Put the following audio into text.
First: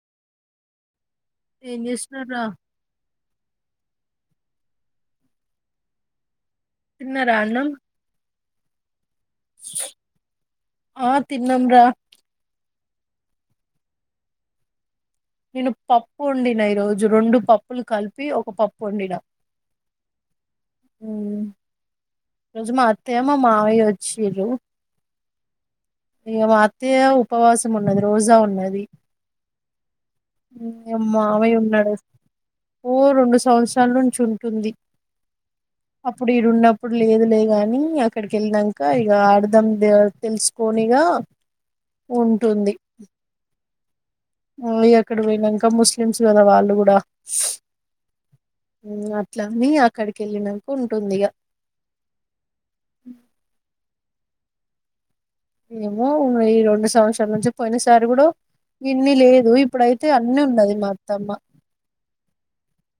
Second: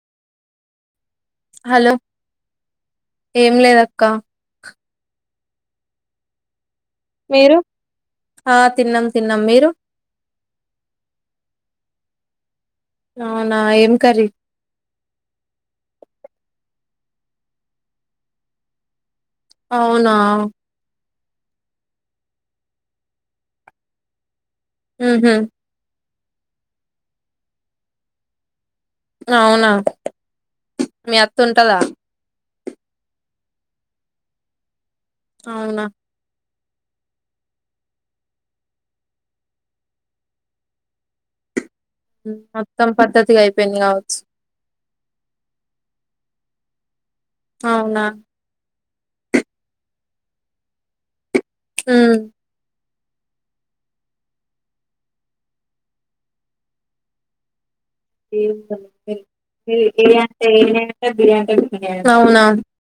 ఏం చేస్తున్నావ్ రా ఏమ్ లేదక్క తిన్నరా మీరు అన్నం ఆ తిన్నాం తిన్నాం మీరు ఆ తిన్నాం రా అవునా ఏమ్ కర్రీ నేను పప్పు వండినా ఈ రోజు రెండు పప్పులు కల్పి ఒక పప్పు వండినా అవున హె ఈ రోజు మా అత్తయ్య మా మామయ్య వచ్చిరు ఊహు ఇక మా అత్తయ్య ఉపవాసం ఉన్నది రోజ ఉన్నది అవునా ఇంగ మీ అత్త మామయ్య ఉంటదా ఉన్నాడు ఉరుండ్ సంవత్సరం నుంచి ఉంటుంది అవునా అప్పుడు ఈడున్నం ఇప్పుడు లేదు లే గాని అక్కడికి వెళ్ళినంకా ఇక అర్దం తెలుసు పోనీగా మొత్తం పద్ధతిగా అయి పెన్ కాస్ [unintelligible] ఎక్కడ పోయినాంక ముస్లిమ్స్ కదా వాళ్ళు కూడా అవునా హ్మ్మ్ అట్లనే అక్కడికి వెళ్ళినాక ఉంటుంది ఇక మ్ ఏమో ఈ రెండు సంవత్సరాల నుంచి పోయిన స ఏ అన్ని అంటే ఏ ఉన్నది మా అంటది అత్తమ్మ బి అంటే బి అంటది అవునా